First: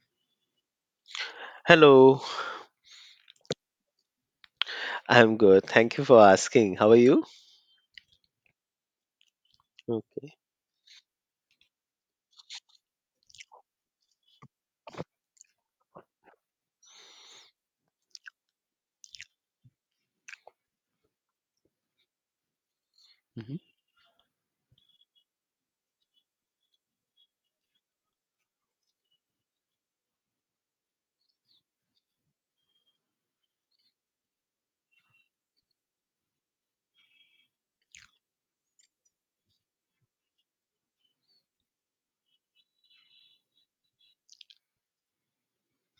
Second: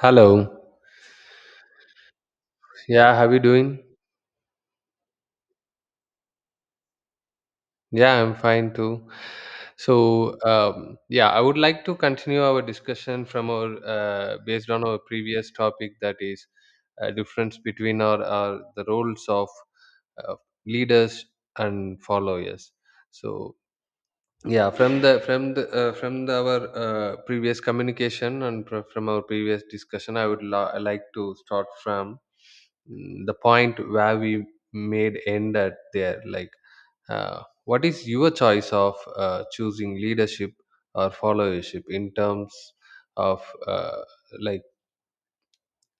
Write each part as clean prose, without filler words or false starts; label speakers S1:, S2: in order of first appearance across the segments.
S1: Hello.
S2: Hello,
S1: Yeah, how you doing?
S2: I'm good. Thank you for asking. How are you?
S1: Yeah, I'm fine too.
S2: Mm.
S1: So, yeah, I would like to continue our discussion from our based on our previous topic, that is difference between our the roles of uh, leaders and followers. So,
S2: Mhm.
S1: yeah, our previous communication, and from our previous discussion, I would like to start from the point where we made end at there, like what is your choice of choosing leadership or followership in terms of uh, like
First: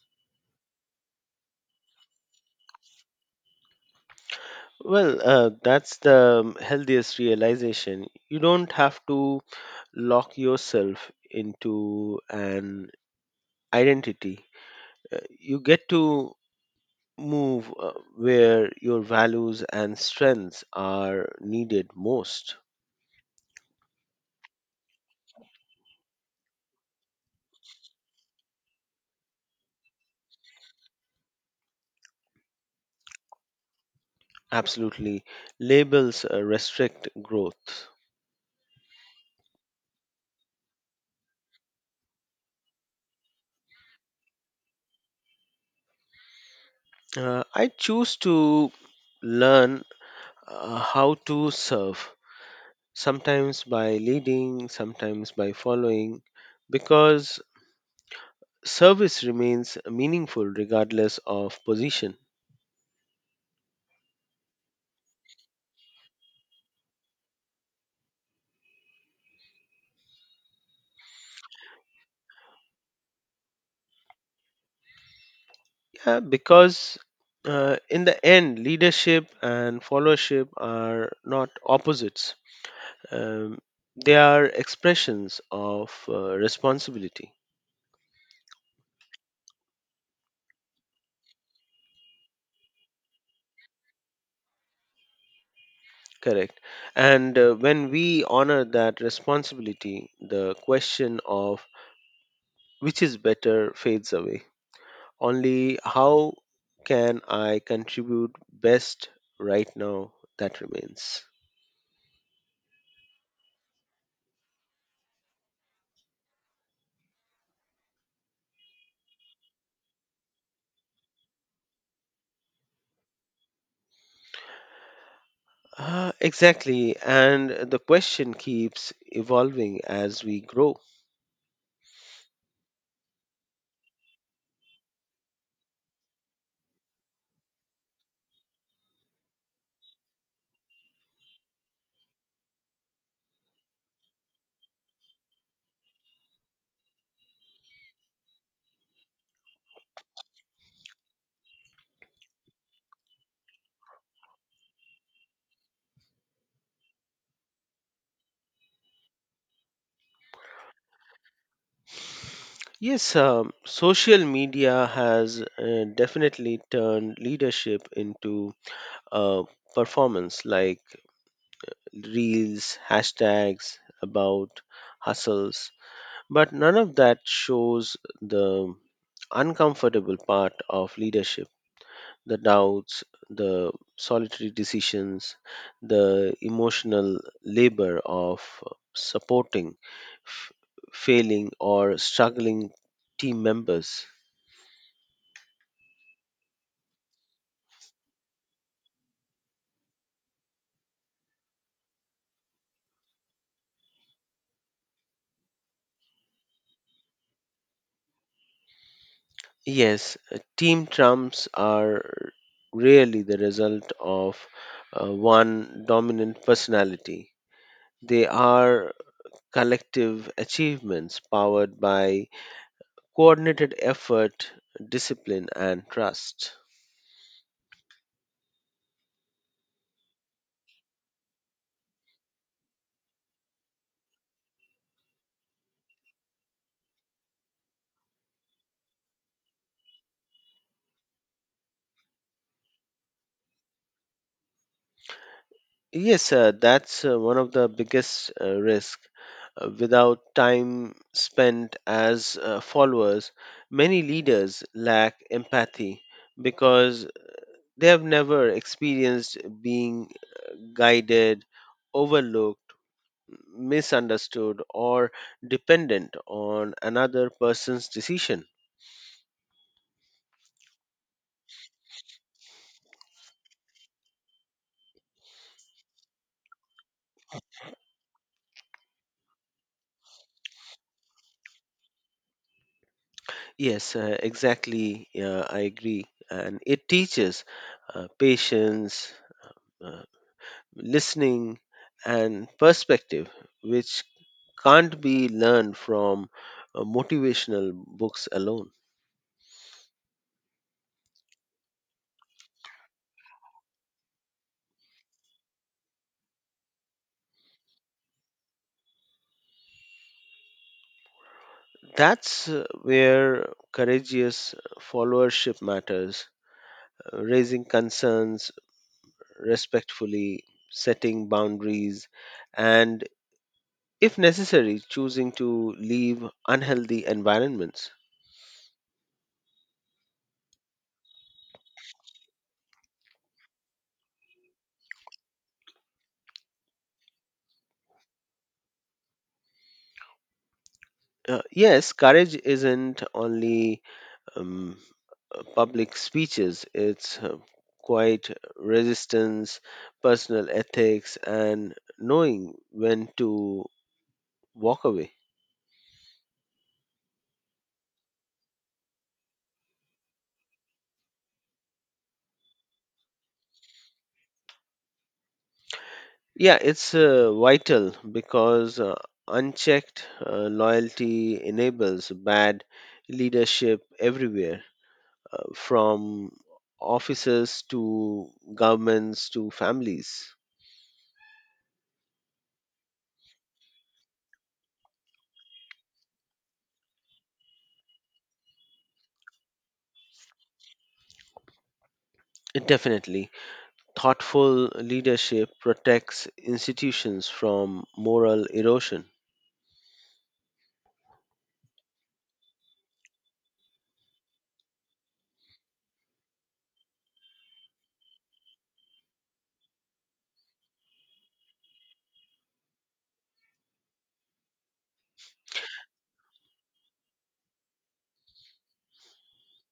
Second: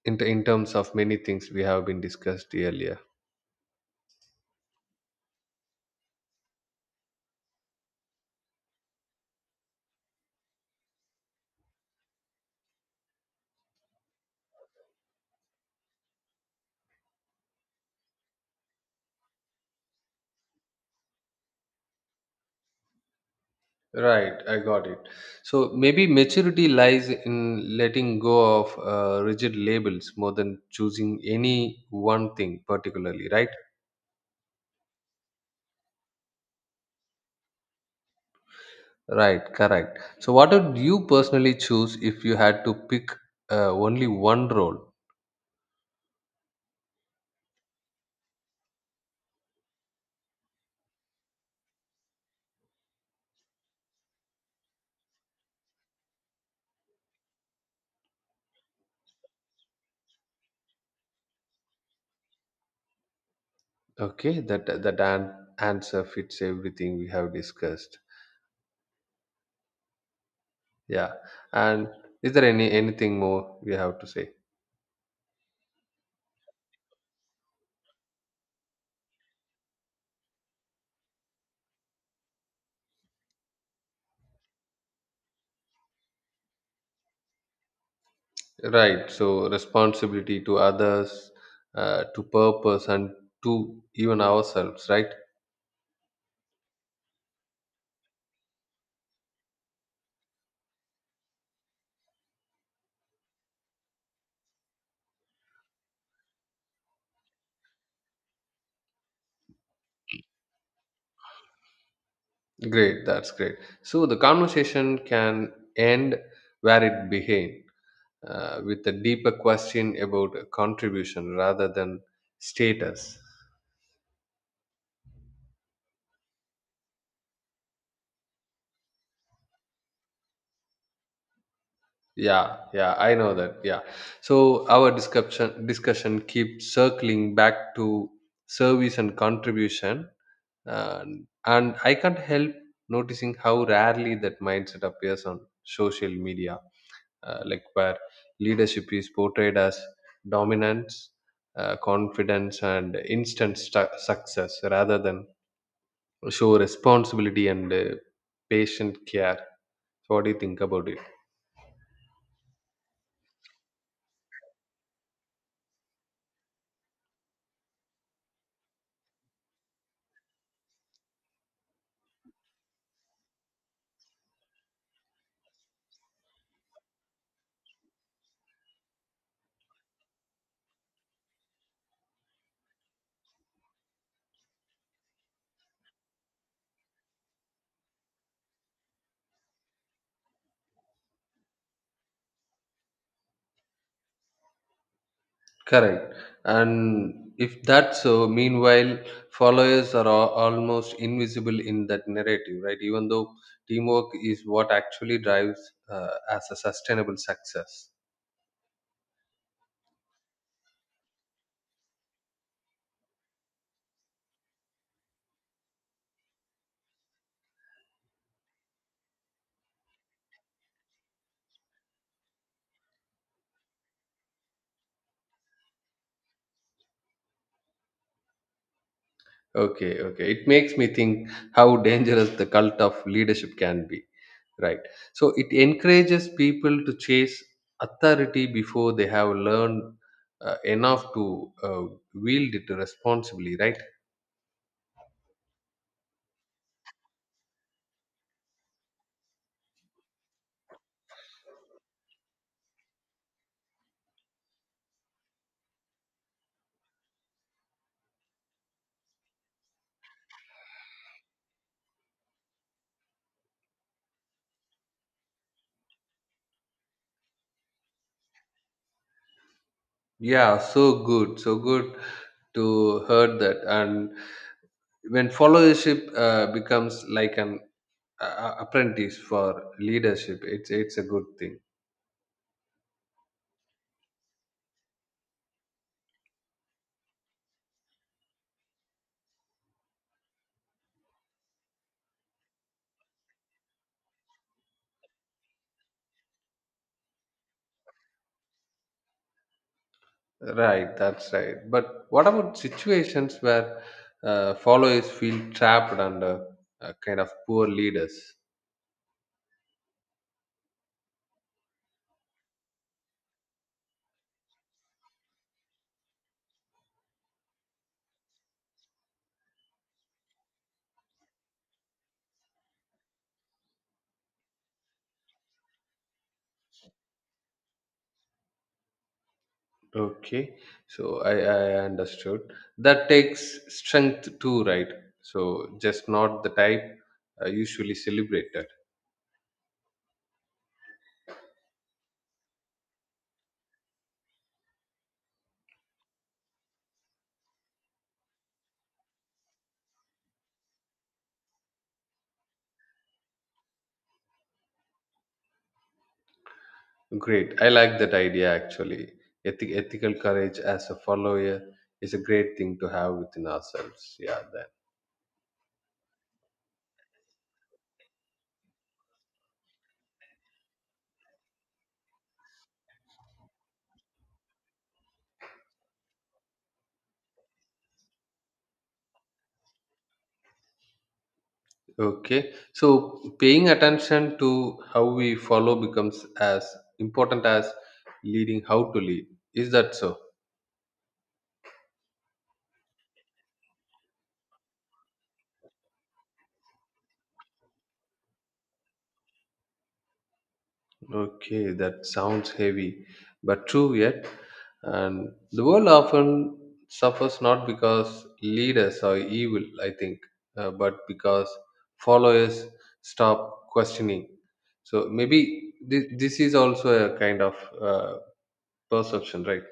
S1: in terms of many things we have been discussed earlier.
S2: That's the healthiest realization. You don't have to lock yourself into an identity. You get to move where your values and strengths are needed most.
S1: Right, I got it. So maybe maturity lies in letting go of rigid labels more than choosing any one thing particularly, right?
S2: Absolutely. Labels restrict growth.
S1: Right, correct. So what would you personally choose if you had to pick only one role?
S2: I choose to learn how to serve sometimes by leading, sometimes by following, because service remains meaningful regardless of position.
S1: Okay, that an answer fits everything we have discussed. Yeah. And is there anything more we have to say?
S2: Yeah, because in the end, leadership and followership are not opposites, um, they are expressions of responsibility.
S1: Right. So responsibility to others, to purpose, and to even ourselves. Right.
S2: Correct. And when we honor that responsibility, the question of which is better fades away. Only how can I contribute best right now that remains.
S1: Great. That's great. So the conversation can end where it began, with a deeper question about contribution rather than status.
S2: Exactly, and the question keeps evolving as we grow.
S1: Yeah. Yeah. I know that. Yeah. So our discussion keeps circling back to service and contribution, uh, and I can't help noticing how rarely that mindset appears on social media, like where leadership is portrayed as dominance, confidence and instant success rather than show responsibility and patient care. So what do you think about it?
S2: Yes, social media has definitely turned leadership into a performance like reels, hashtags about hustles, but none of that shows the uncomfortable part of leadership, the doubts, the solitary decisions, the emotional labor of supporting f- failing or struggling team members.
S1: Correct. And if that's so, meanwhile, followers are almost invisible in that narrative, right? Even though teamwork is what actually drives as a sustainable success.
S2: Yes, team trumps are rarely the result of one dominant personality. They are collective achievements powered by coordinated effort, discipline, and trust.
S1: Okay, okay. It makes me think how dangerous the cult of leadership can be, right? So it encourages people to chase authority before they have learned enough to wield it responsibly, right?
S2: Yes, that's one of the biggest risk. Without time spent as followers, many leaders lack empathy because they have never experienced being guided, overlooked, misunderstood, or dependent on another person's decision.
S1: Yeah, so good, so good to heard that. And when followership becomes like an apprentice for leadership, it's a good thing.
S2: Yes, exactly. I agree, and it teaches patience. Uh, Listening, and perspective, which can't be learned from motivational books alone.
S1: Right, that's right. But what about situations where followers feel trapped under kind of poor leaders?
S2: That's where courageous followership matters, raising concerns respectfully, setting boundaries, and if necessary, choosing to leave unhealthy environments.
S1: Okay, so I understood. That takes strength too, right? So just not the type usually celebrated.
S2: Yes, courage isn't only um, public speeches, its quiet resistance, personal ethics, and knowing when to walk away.
S1: Great. I like that idea actually. Ethical courage as a follower is a great thing to have within ourselves. Yeah, then.
S2: Yeah, it's vital because unchecked loyalty enables bad leadership everywhere, from offices to governments to families.
S1: Okay. So paying attention to how we follow becomes as important as leading how to lead. Is that so?
S2: Definitely. Thoughtful leadership protects institutions from moral erosion.
S1: Okay, that sounds heavy, but true yet. And the world often suffers not because leaders are evil, I think, but because followers stop questioning. So maybe this is also a kind of uh, perception, right?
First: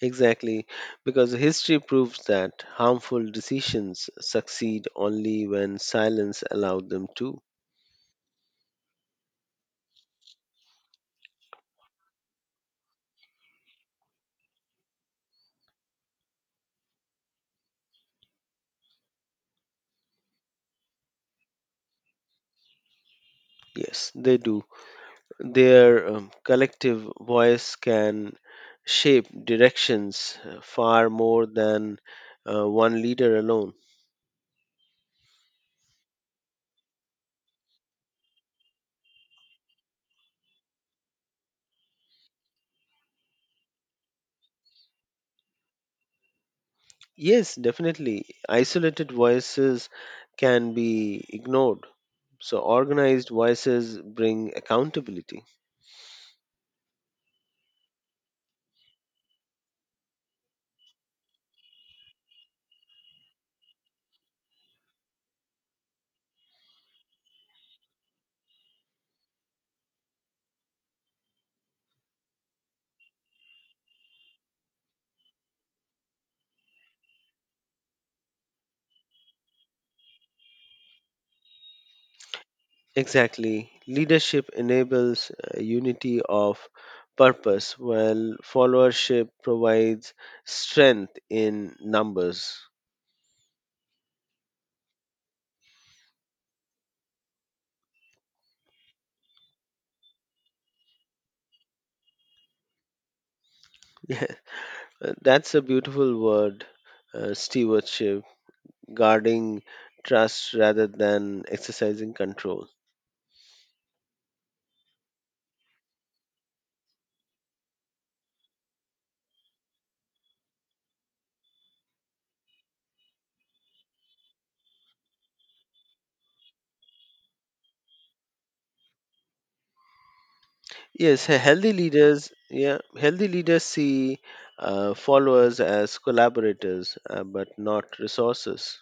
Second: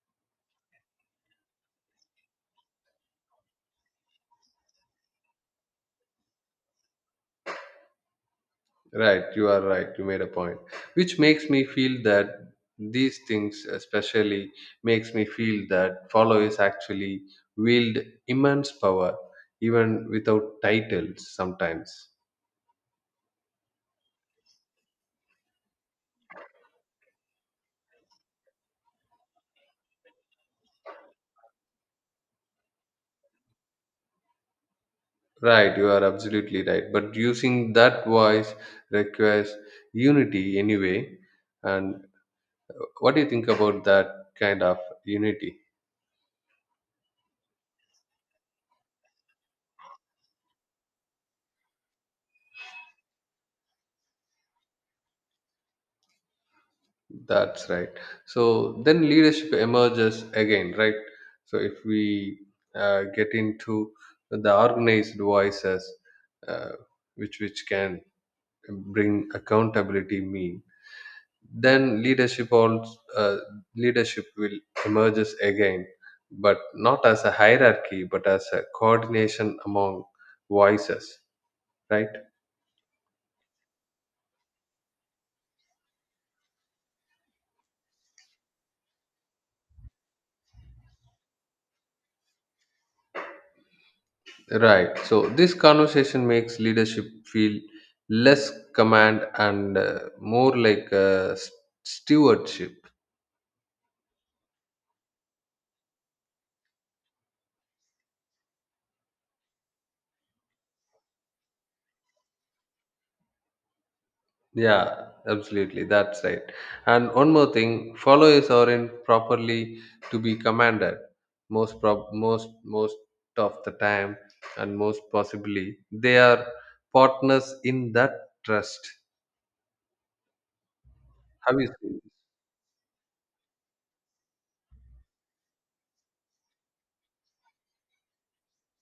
S2: Exactly, because history proves that harmful decisions succeed only when silence allowed them to.
S1: Right, you are right. You made a point, which makes me feel that these things, especially, makes me feel that follow is actually wield immense power, even without titles. Sometimes,
S2: Yes, they do. Their collective voice can shape directions far more than one leader alone.
S1: right? You are absolutely right. But using that voice requires unity anyway. And what do you think about that kind of unity?
S2: Yes, definitely. Isolated voices can be ignored. So, organized voices bring accountability.
S1: That's right. So then leadership emerges again, right? So if we get into the organized voices, uh, which can bring accountability mean, then leadership will emerges again, but not as a hierarchy, but as a coordination among voices, right?
S2: Exactly. Leadership enables unity of purpose, while followership provides strength in numbers.
S1: Right. So this conversation makes leadership feel less command and more like stewardship.
S2: Yeah, that's a beautiful word, stewardship, guarding trust rather than exercising control.
S1: Yeah, absolutely. That's right. And one more thing, follow is not properly to be commanded most prob- most most of the time, and most possibly they are partners in that trust.
S2: Yes,
S1: Have you
S2: healthy
S1: seen?
S2: leaders, yeah, healthy leaders see followers as collaborators, but not resources.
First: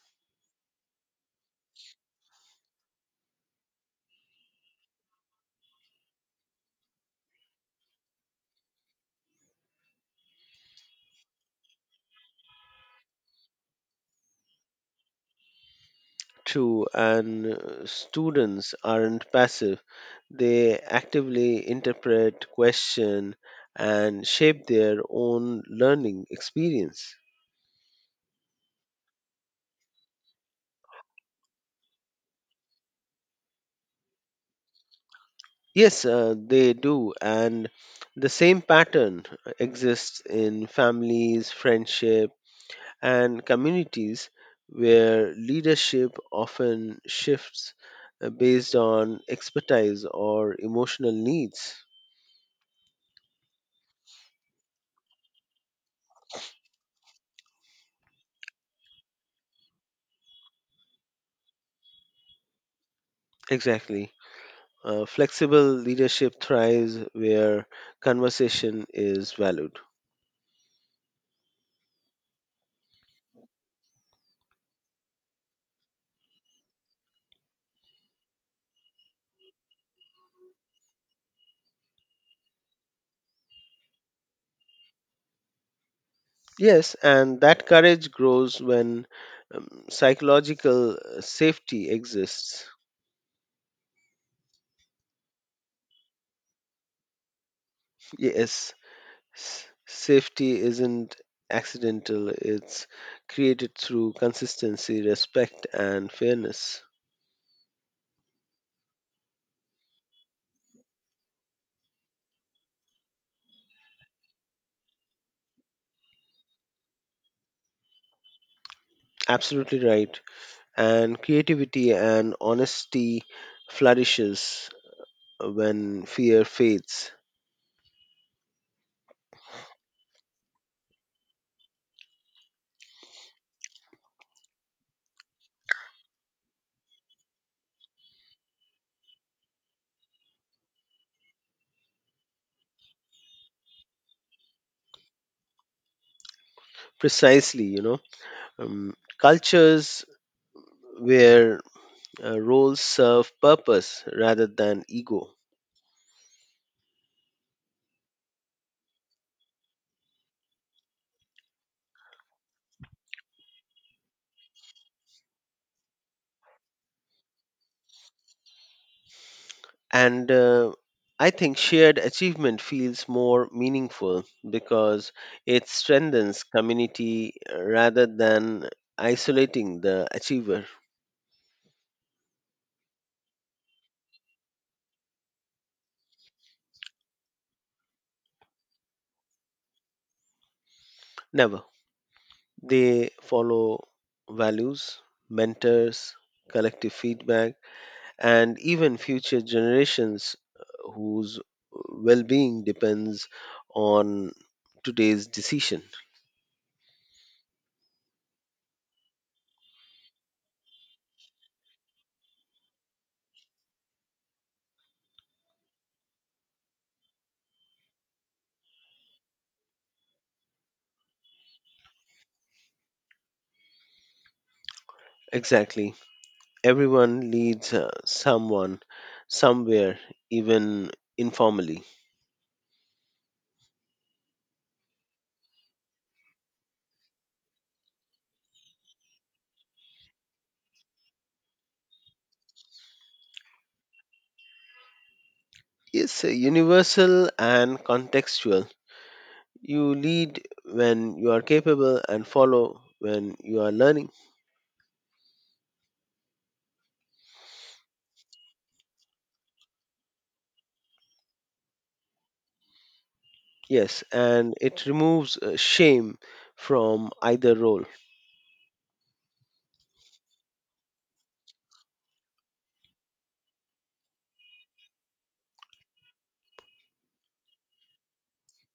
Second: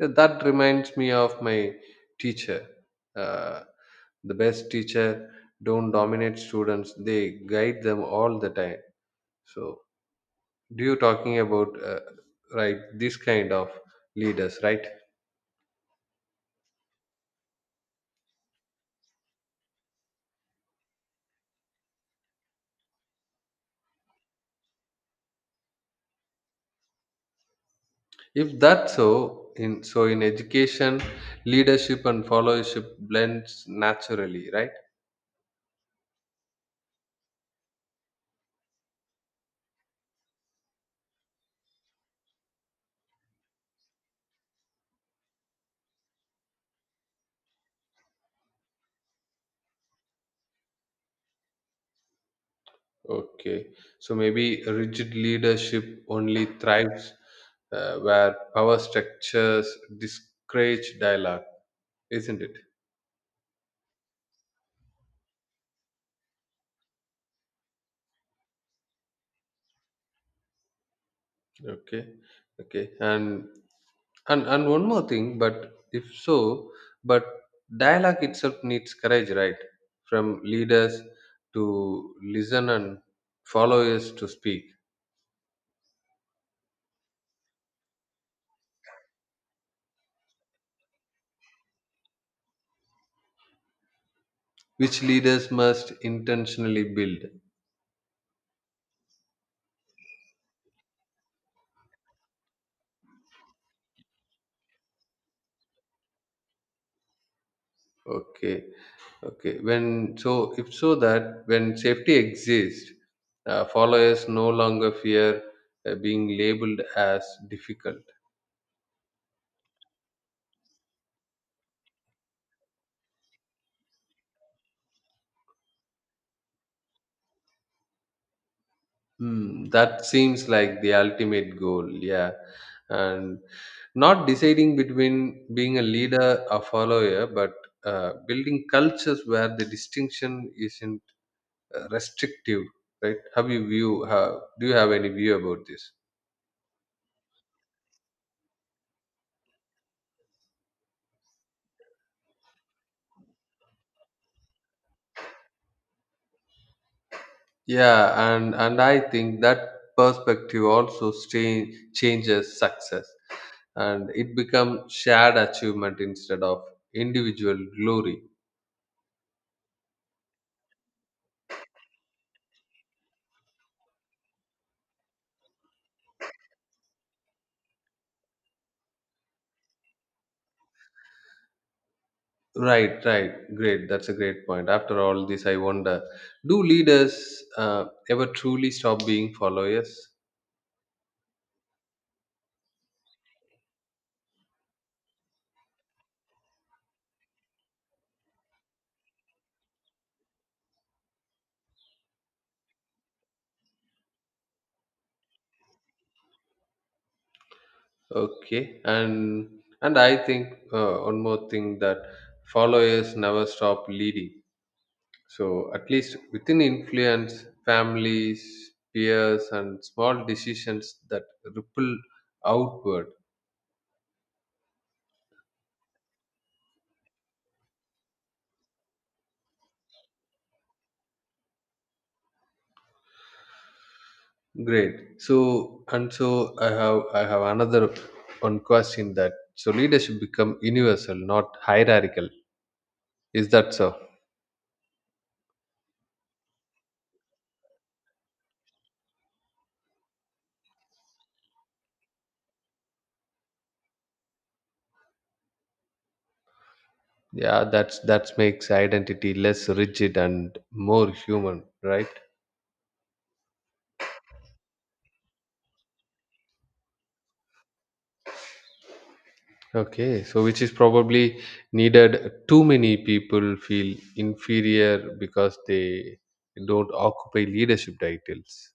S1: Yeah, that reminds me of my teacher. Uh, the best teacher don't dominate students; they guide them all the time. So, do you talking about right this kind of leaders, right?
S2: True, and students aren't passive. They actively interpret, question, and shape their own learning experience.
S1: If that's so, in so in education, leadership and followership blends naturally, right?
S2: Yes, they do, and the same pattern exists in families, friendship, and communities where leadership often shifts based on expertise or emotional needs.
S1: Okay, so maybe rigid leadership only thrives where power structures discourage dialogue, isn't it?
S2: Exactly. Flexible leadership thrives where conversation is valued.
S1: Okay. Okay. And one more thing, but if so, but dialogue itself needs courage, right? From leaders to listen and followers to speak,
S2: Yes, and that courage grows when psychological safety exists.
S1: which leaders must intentionally build.
S2: Yes, safety isn't accidental, it's created through consistency, respect, and fairness.
S1: Okay. Okay. When so if so that when safety exists, followers no longer fear being labeled as difficult.
S2: Absolutely right. And creativity and honesty flourishes when fear fades.
S1: That seems like the ultimate goal, yeah. And not deciding between being a leader or follower, but building cultures where the distinction isn't restrictive, right? Have you view? Do you have any view about this?
S2: Precisely, you know, um, cultures where roles serve purpose rather than ego.
S1: Yeah, and I think that perspective also changes success, and it becomes shared achievement instead of individual glory.
S2: And I think shared achievement feels more meaningful because it strengthens community rather than isolating the achiever.
S1: Right, right. Great. That's a great point. After all this, I wonder do leaders ever truly stop being followers?
S2: Never. They follow values, mentors, collective feedback, and even future generations whose well being depends on today's decision.
S1: Okay. And I think one more thing that followers never stop leading. So at least within influence, families, peers, and small decisions that ripple outward.
S2: Exactly. Everyone leads someone somewhere, even informally.
S1: Great. So and so I have another one question that so leadership become universal, not hierarchical. Is that so?
S2: It's universal and contextual. You lead when you are capable and follow when you are learning.
S1: Yeah, that makes identity less rigid and more human, right?
S2: Yes, and it removes shame from either role.
S1: Okay, so which is probably needed too many people feel inferior because they don't occupy leadership titles.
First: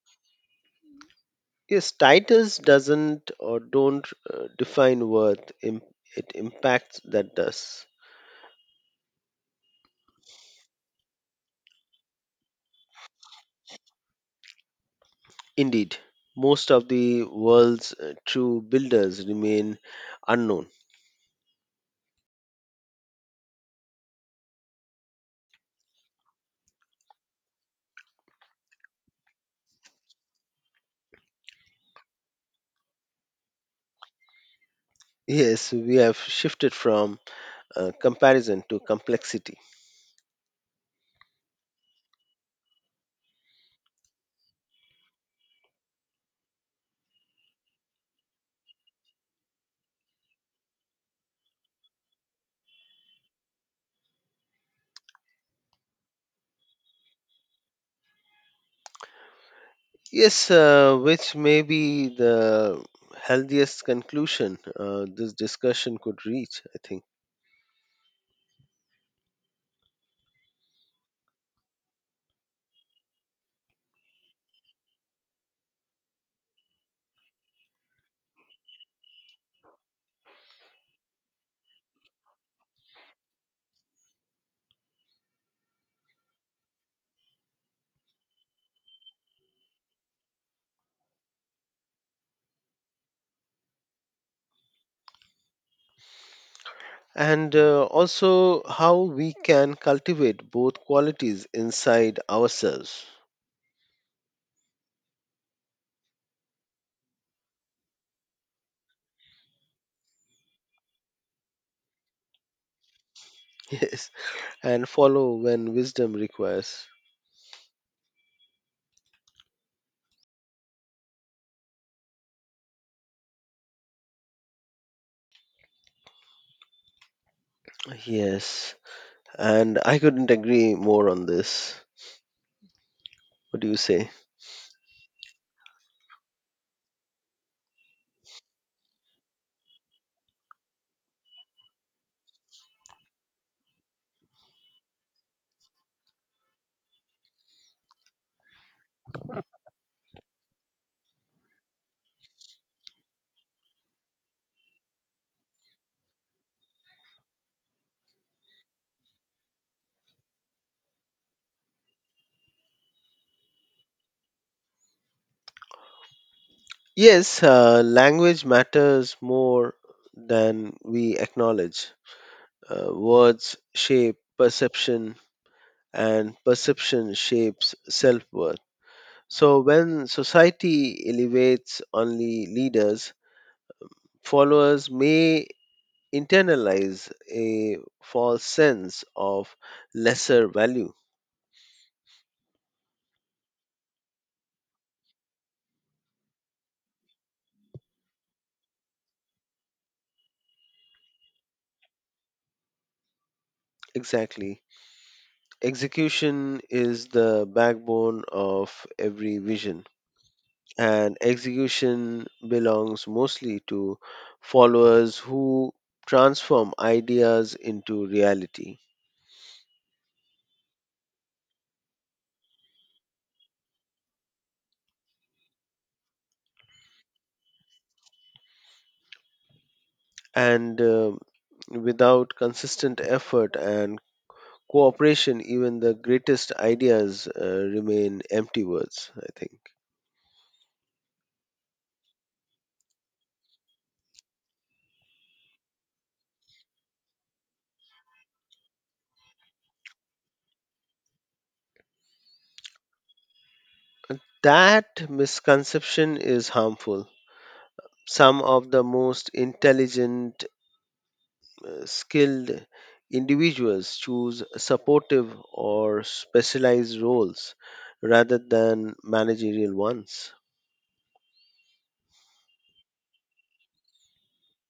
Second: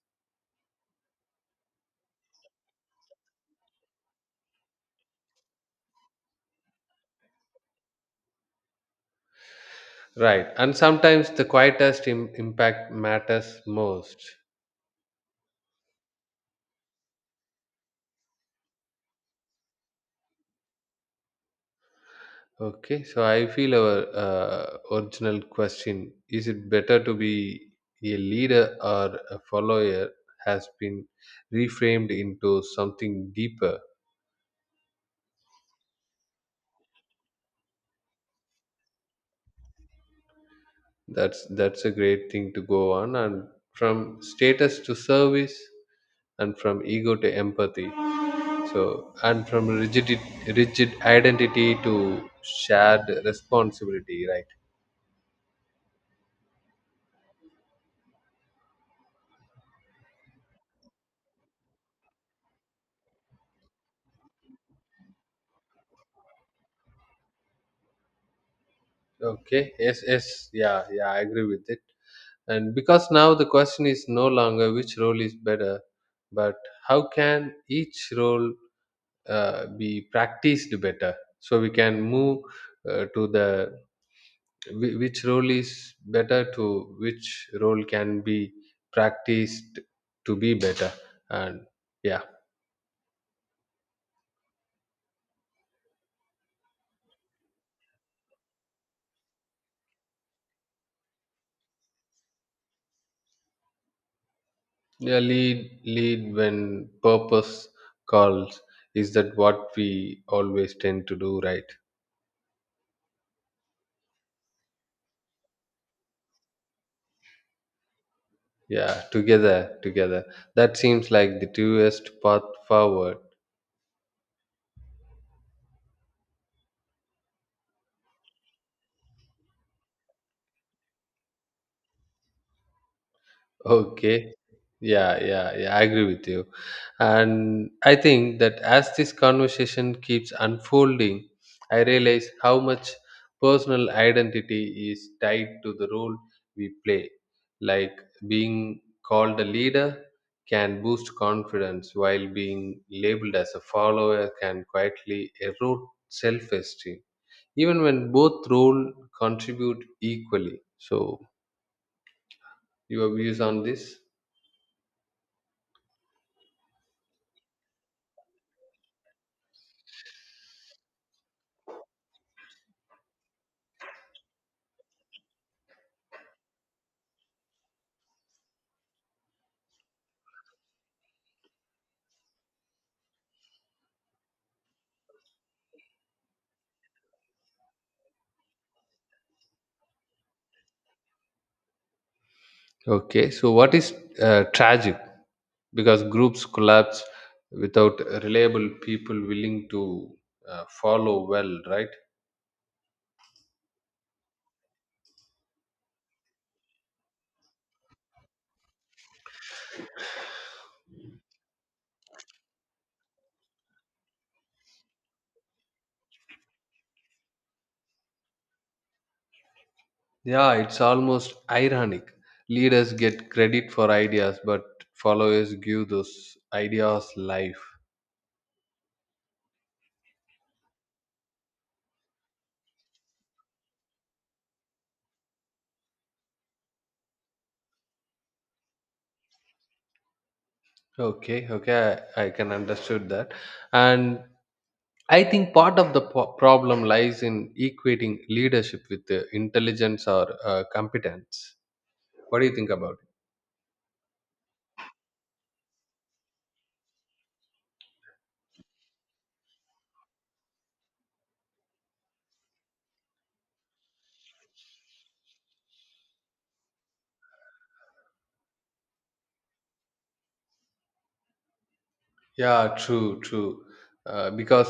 S2: Yes, titles doesn't or don't define worth. It impacts that does.
S1: Right, and sometimes the quietest impact matters most.
S2: Indeed, most of the world's true builders remain unknown.
S1: Okay, so I feel our original question, is it better to be a leader or a follower, has been reframed into something deeper.
S2: Yes, we have shifted from comparison to complexity.
S1: That's a great thing to go on, and from status to service and from ego to empathy. So and from rigid identity to shared responsibility, right?
S2: Yes, which may be the healthiest conclusion this discussion could reach, I think.
S1: Okay, yes, yes, yeah, yeah, I agree with it. And because now the question is no longer which role is better, but how can each role be practiced better? So we can move to the which role is better to which role can be practiced to be better. And yeah,
S2: And also how we can cultivate both qualities inside ourselves.
S1: yeah, lead when purpose calls, is that what we always tend to do, right?
S2: Yes, and follow when wisdom requires.
S1: Yeah, together, together. That seems like the truest path forward.
S2: Yes, and I couldn't agree more on this. What do you say?
S1: Okay. Yeah, yeah, yeah, I agree with you. And I think that as this conversation keeps unfolding, I realize how much personal identity is tied to the role we play. Like being called a leader can boost confidence, while being labeled as a follower can quietly erode self esteem, even when both role contribute equally. So your views on this?
S2: Yes, language matters more than we acknowledge. Words shape perception, and perception shapes self worth. So, when society elevates only leaders, followers may internalize a false sense of lesser value.
S1: Okay, so what is tragic, because groups collapse without reliable people willing to follow well, right?
S2: Exactly. Execution is the backbone of every vision. And execution belongs mostly to followers who transform ideas into reality.
S1: Yeah, it's almost ironic. Leaders get credit for ideas, but followers give those ideas life.
S2: And without consistent effort and cooperation, even the greatest ideas remain empty words, I think.
S1: Okay, okay. I can understood that, and I think part of the problem lies in equating leadership with intelligence or competence. What do you think about it?
S2: That misconception is harmful. Some of the most intelligent, skilled individuals choose supportive or specialized roles rather than managerial ones.
S1: Yeah, true, true. Because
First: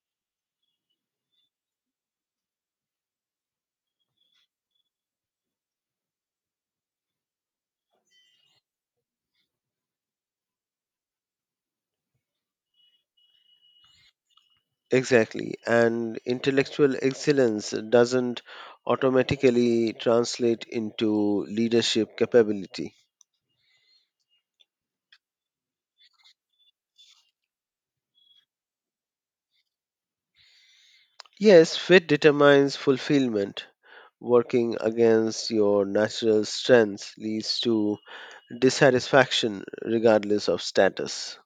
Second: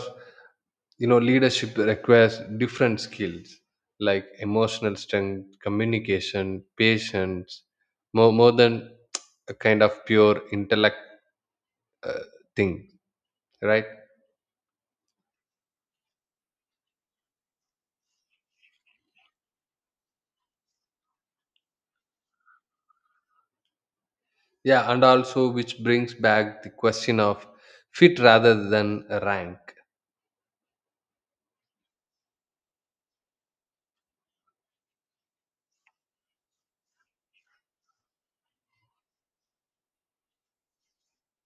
S1: leadership requires different skills like emotional strength, communication, patience, more than a kind of pure intellect thing, right?
S2: Exactly. And intellectual excellence doesn't automatically translate into leadership capability.
S1: Yeah, and also which brings back the question of fit rather than rank.
S2: Yes, fit determines fulfillment. Working against your natural strengths leads to dissatisfaction regardless of status.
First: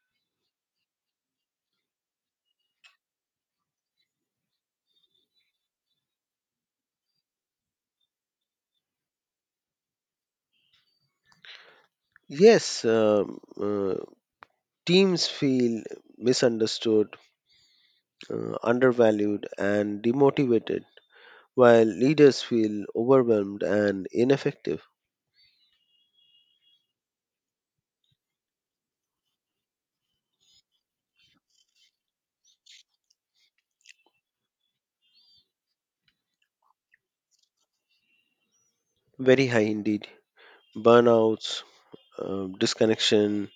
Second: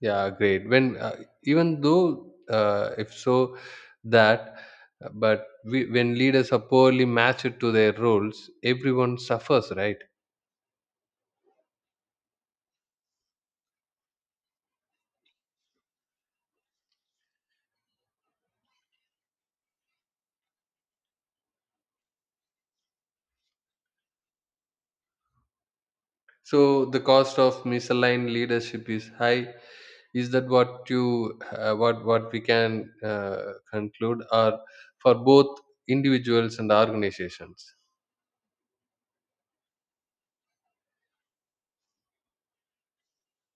S1: Yeah, great. When even though if so that, but we, when leaders are poorly matched to their roles, everyone suffers, right?
S2: Yes, um, uh, Teams feel misunderstood, undervalued, and demotivated, while leaders feel overwhelmed and ineffective.
S1: So the cost of misaligned leadership is high. Is that what we can conclude, or for both individuals and organizations?
S2: Very high indeed. Burnouts, disconnection,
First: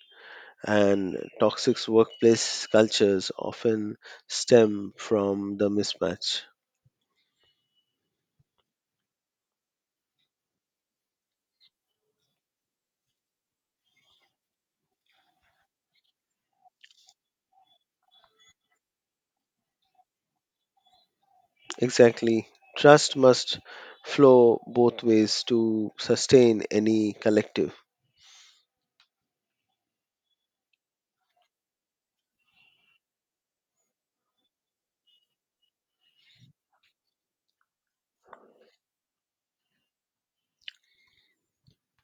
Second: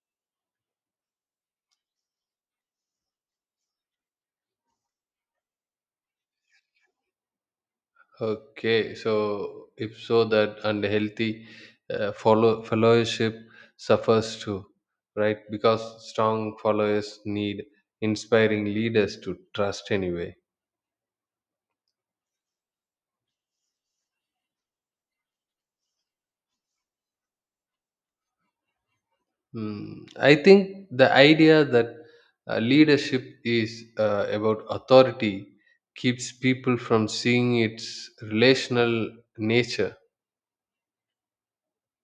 S2: and toxic workplace cultures often stem from the mismatch.
S1: Okay, so if so, that unhealthy followership suffers too, right? Because strong followers need inspiring leaders to trust anyway.
S2: Exactly. Trust must flow both ways to sustain any collective.
S1: I think the idea that leadership is about authority keeps people from seeing its relational nature.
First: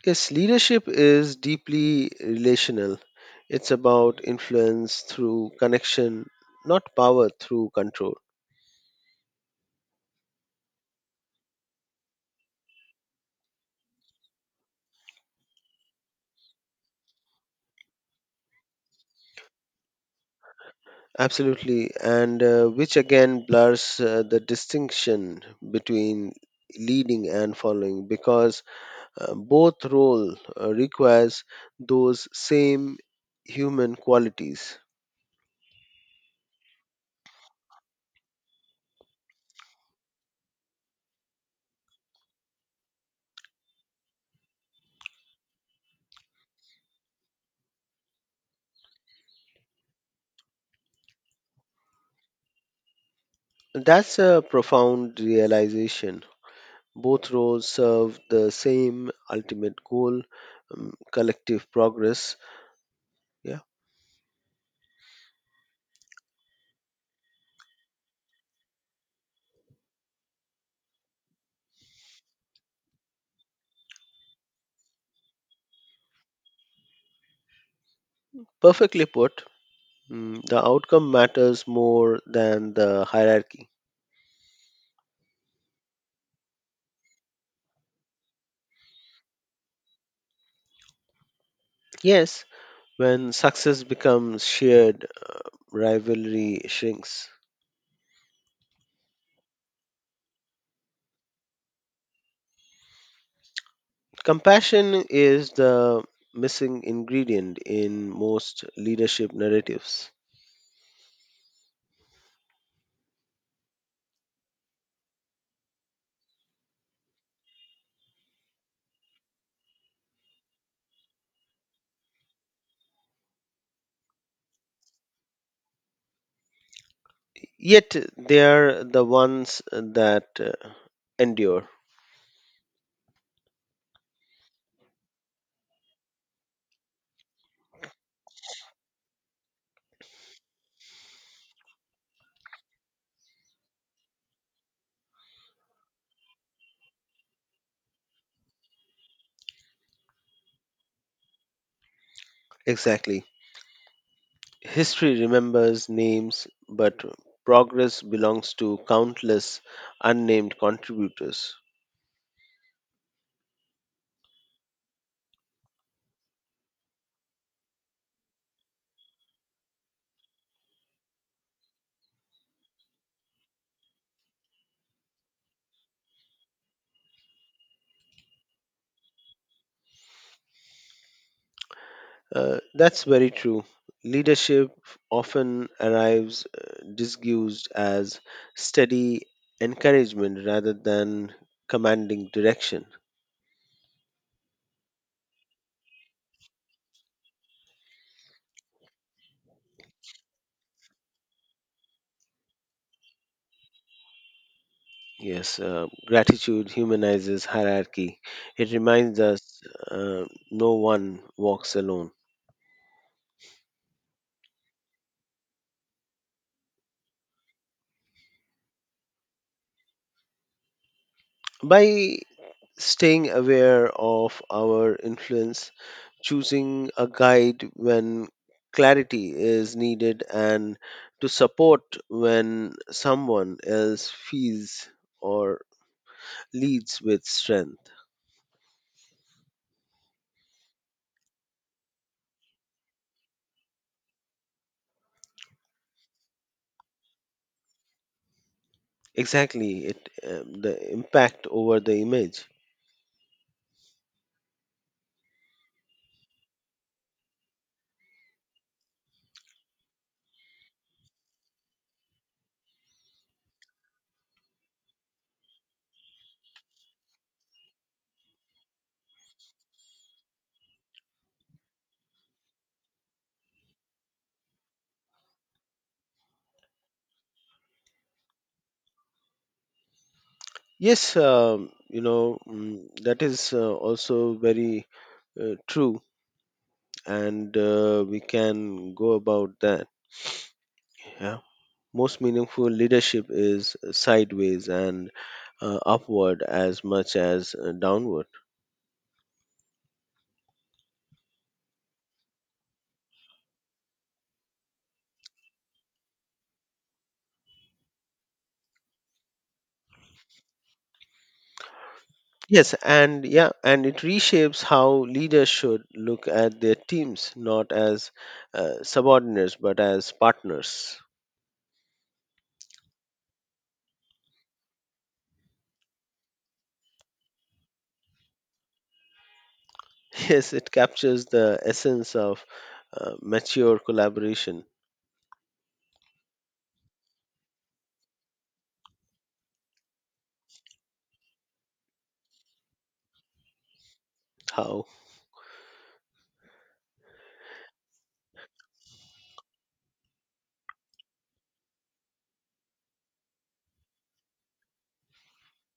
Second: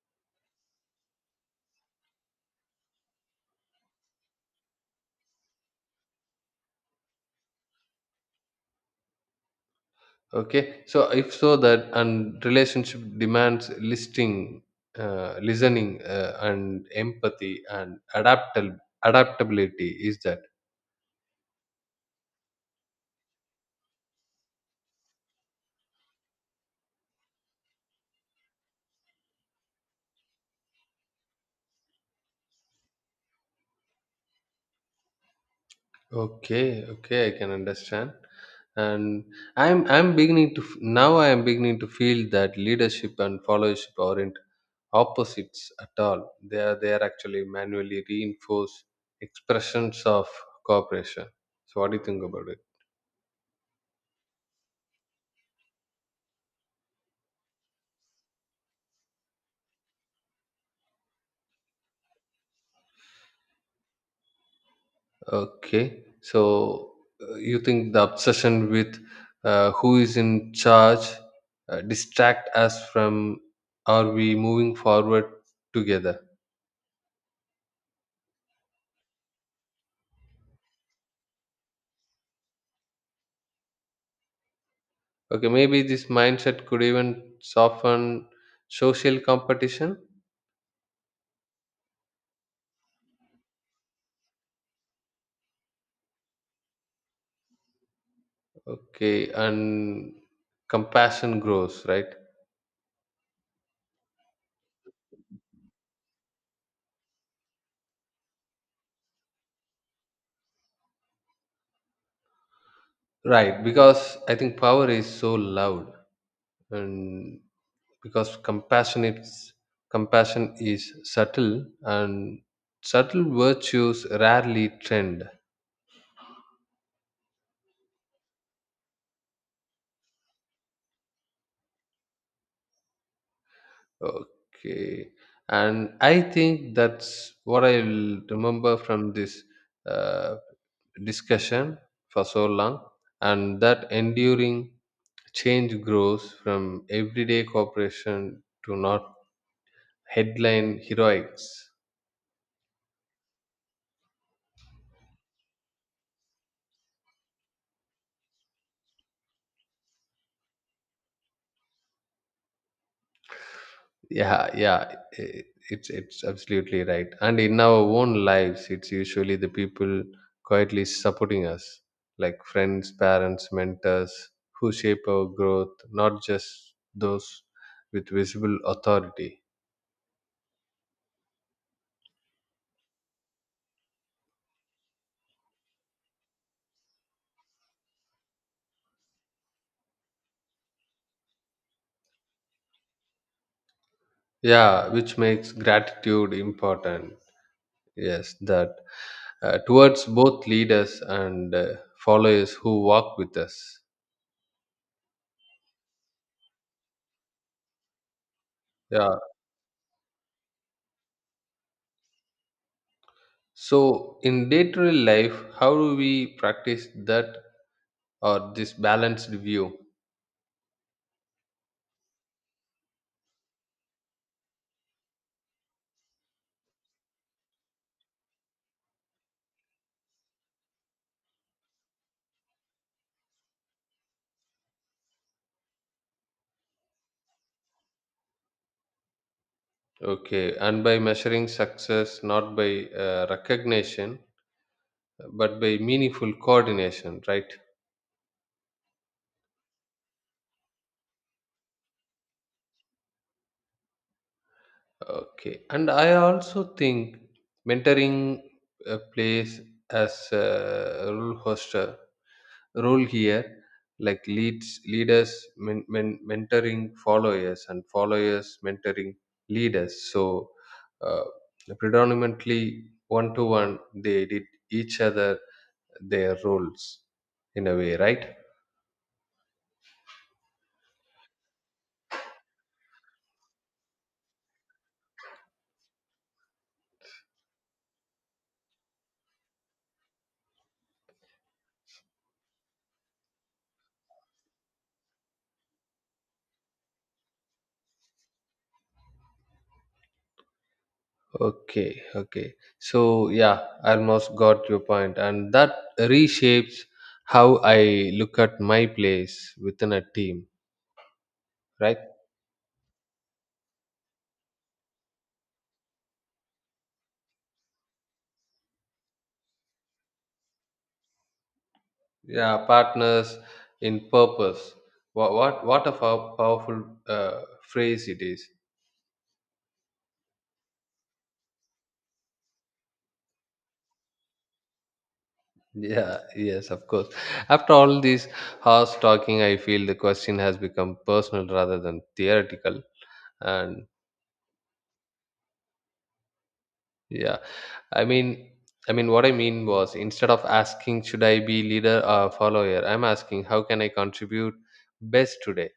S2: Yes, leadership is deeply relational. It's about influence through connection, not power through control.
S1: Okay, so if so that, and relationship demands listening, and empathy and adaptable adaptability. Is that
S2: Absolutely, and which again blurs the distinction between leading and following because both role requires those same human qualities.
S1: okay? Okay, I can understand. And I'm beginning to f- now I am beginning to feel that leadership and followership aren't opposites at all. They are actually manually reinforced expressions of cooperation. So what do you think about it?
S2: That's a profound realization. Both roles serve the same ultimate goal, collective progress. Yeah,
S1: Okay, so you think the obsession with who is in charge distract us from, are we moving forward together?
S2: perfectly put. Mm, the outcome matters more than the hierarchy.
S1: Okay, maybe this mindset could even soften social competition.
S2: Yes, when success becomes shared, rivalry shrinks.
S1: Okay, and compassion grows, right?
S2: Compassion is the missing ingredient in most leadership narratives.
S1: Right, because I think power is so loud, and because compassion is subtle. And subtle virtues rarely trend.
S2: Yet they are the ones that endure.
S1: Okay, and I think that's what I will remember from this uh, discussion for so long. And that enduring change grows from everyday cooperation to not headline heroics.
S2: Exactly. History remembers names, but progress belongs to countless unnamed contributors.
S1: Yeah, yeah, i- it's absolutely right. And in our own lives it's usually the people quietly supporting us, like friends, parents, mentors, who shape our growth, not just those with visible authority.
S2: That's very true. Leadership often arrives disguised as steady encouragement rather than commanding direction.
S1: Yeah, which makes gratitude important. Yes, that towards both leaders and followers who walk with us.
S2: Yes, gratitude humanizes hierarchy. It
S1: Yeah,
S2: reminds us uh, no one walks alone.
S1: so in day-to-day life, how do we practice that or this balanced view?
S2: By staying aware of our influence, choosing a guide when clarity is needed, and to support when someone else feels or leads with strength.
S1: Okay, and by measuring success not by recognition, but by meaningful coordination, right?
S2: Exactly, it the impact over the image.
S1: Okay, and I also think mentoring plays as a role hoster role here, like leads leaders mentoring followers and followers mentoring leaders. So uh, predominantly one to one they did each other their roles, in a way, right?
S2: Yes, you know that is also very true, and we can go about that. Yeah. Most meaningful leadership is sideways and upward as much as downward.
S1: Okay, okay. So yeah, I almost got your point, and that reshapes how I look at my place within a team, right?
S2: Yes, and yeah, and it reshapes how leaders should look at their teams, not as subordinates, but as partners.
S1: Yeah, partners in purpose. What a powerful phrase it is.
S2: Yes, it captures the essence of mature collaboration.
S1: Yeah, yes, of course. After all these hours talking, I feel the question has become personal rather than theoretical. And
S2: How?
S1: Yeah, I mean, I mean, what I mean was, instead of asking should I be leader or follower, I'm asking how can I contribute best today.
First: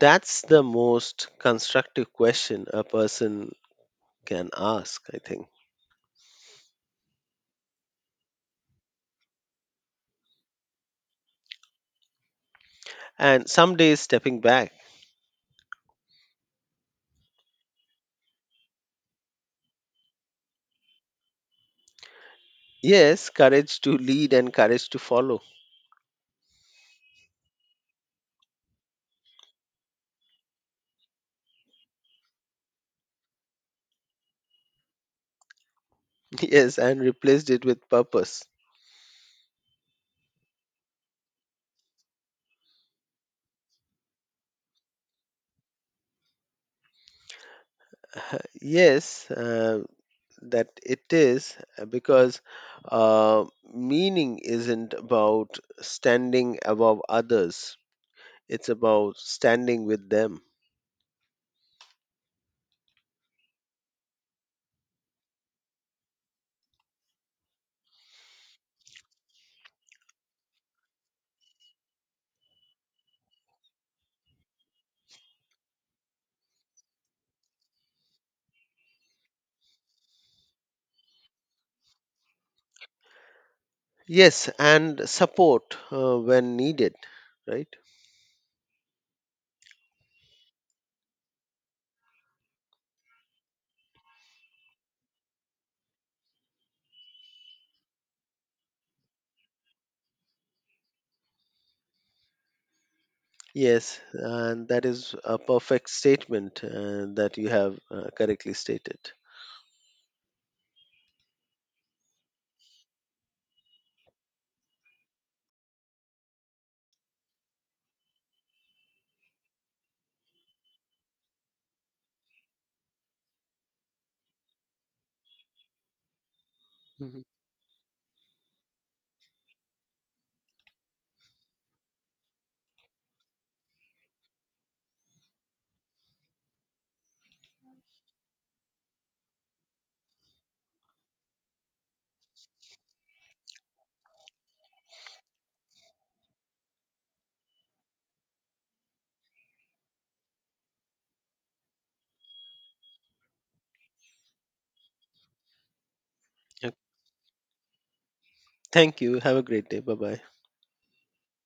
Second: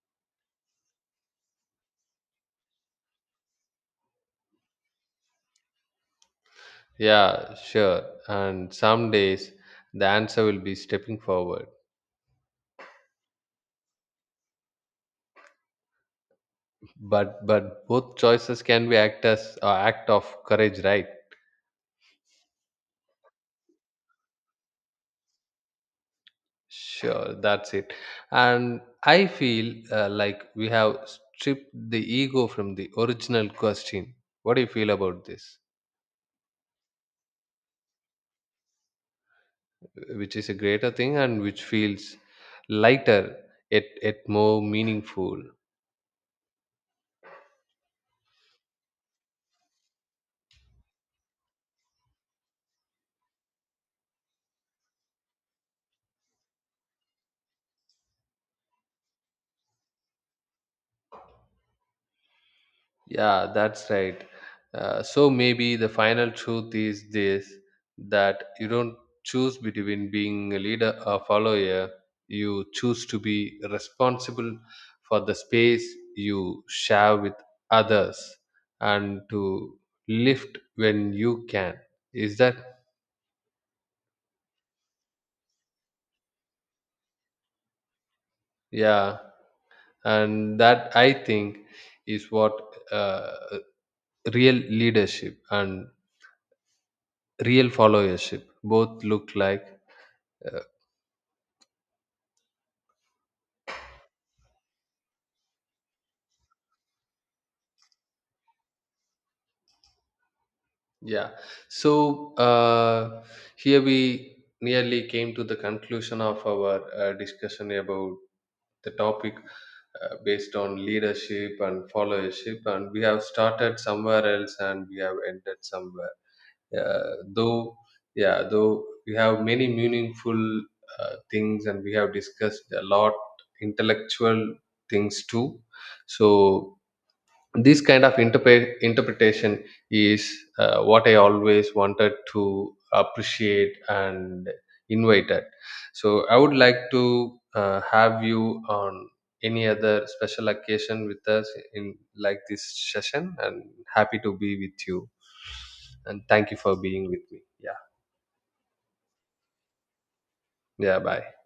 S2: That's the most constructive question a person can ask, I think.
S1: Yeah, sure. And some days the answer will be stepping forward.
S2: And someday stepping back.
S1: But both choices can be act as act of courage, right?
S2: Yes, courage to lead and courage to follow.
S1: Sure, that's it. And I feel like we have stripped the ego from the original question. What do you feel about this?
S2: Yes, and replaced it with purpose.
S1: Which is a greater thing, and which feels lighter, yet more meaningful.
S2: Yes, that it is because uh, meaning isn't about standing above others, it's about standing with them.
S1: Yeah, that's right. So maybe the final truth is this, that you don't choose between being a leader or follower, you choose to be responsible for the space you share with others, and to lift when you can. Is that
S2: Yes, and support when needed, right?
S1: Yeah, and that I think is what uh, real leadership and real followership both look like uh,
S2: Yes, and that is a perfect statement that you have correctly stated.
S1: yeah, so here we nearly came to the conclusion of our discussion about the topic based on leadership and followership. And we have started somewhere else and we have ended somewhere,
S2: Mhm.
S1: though. Yeah, though we have many meaningful things and we have discussed a lot intellectual things too. So this kind of interpretation is what I always wanted to appreciate and invited. So I would like to have you on any other special occasion with us in like this session, and happy to be with you, and thank you
S2: Yep.
S1: for being with me, yeah.
S2: Thank you. Have a great day. Bye bye.
S1: Yeah, bye.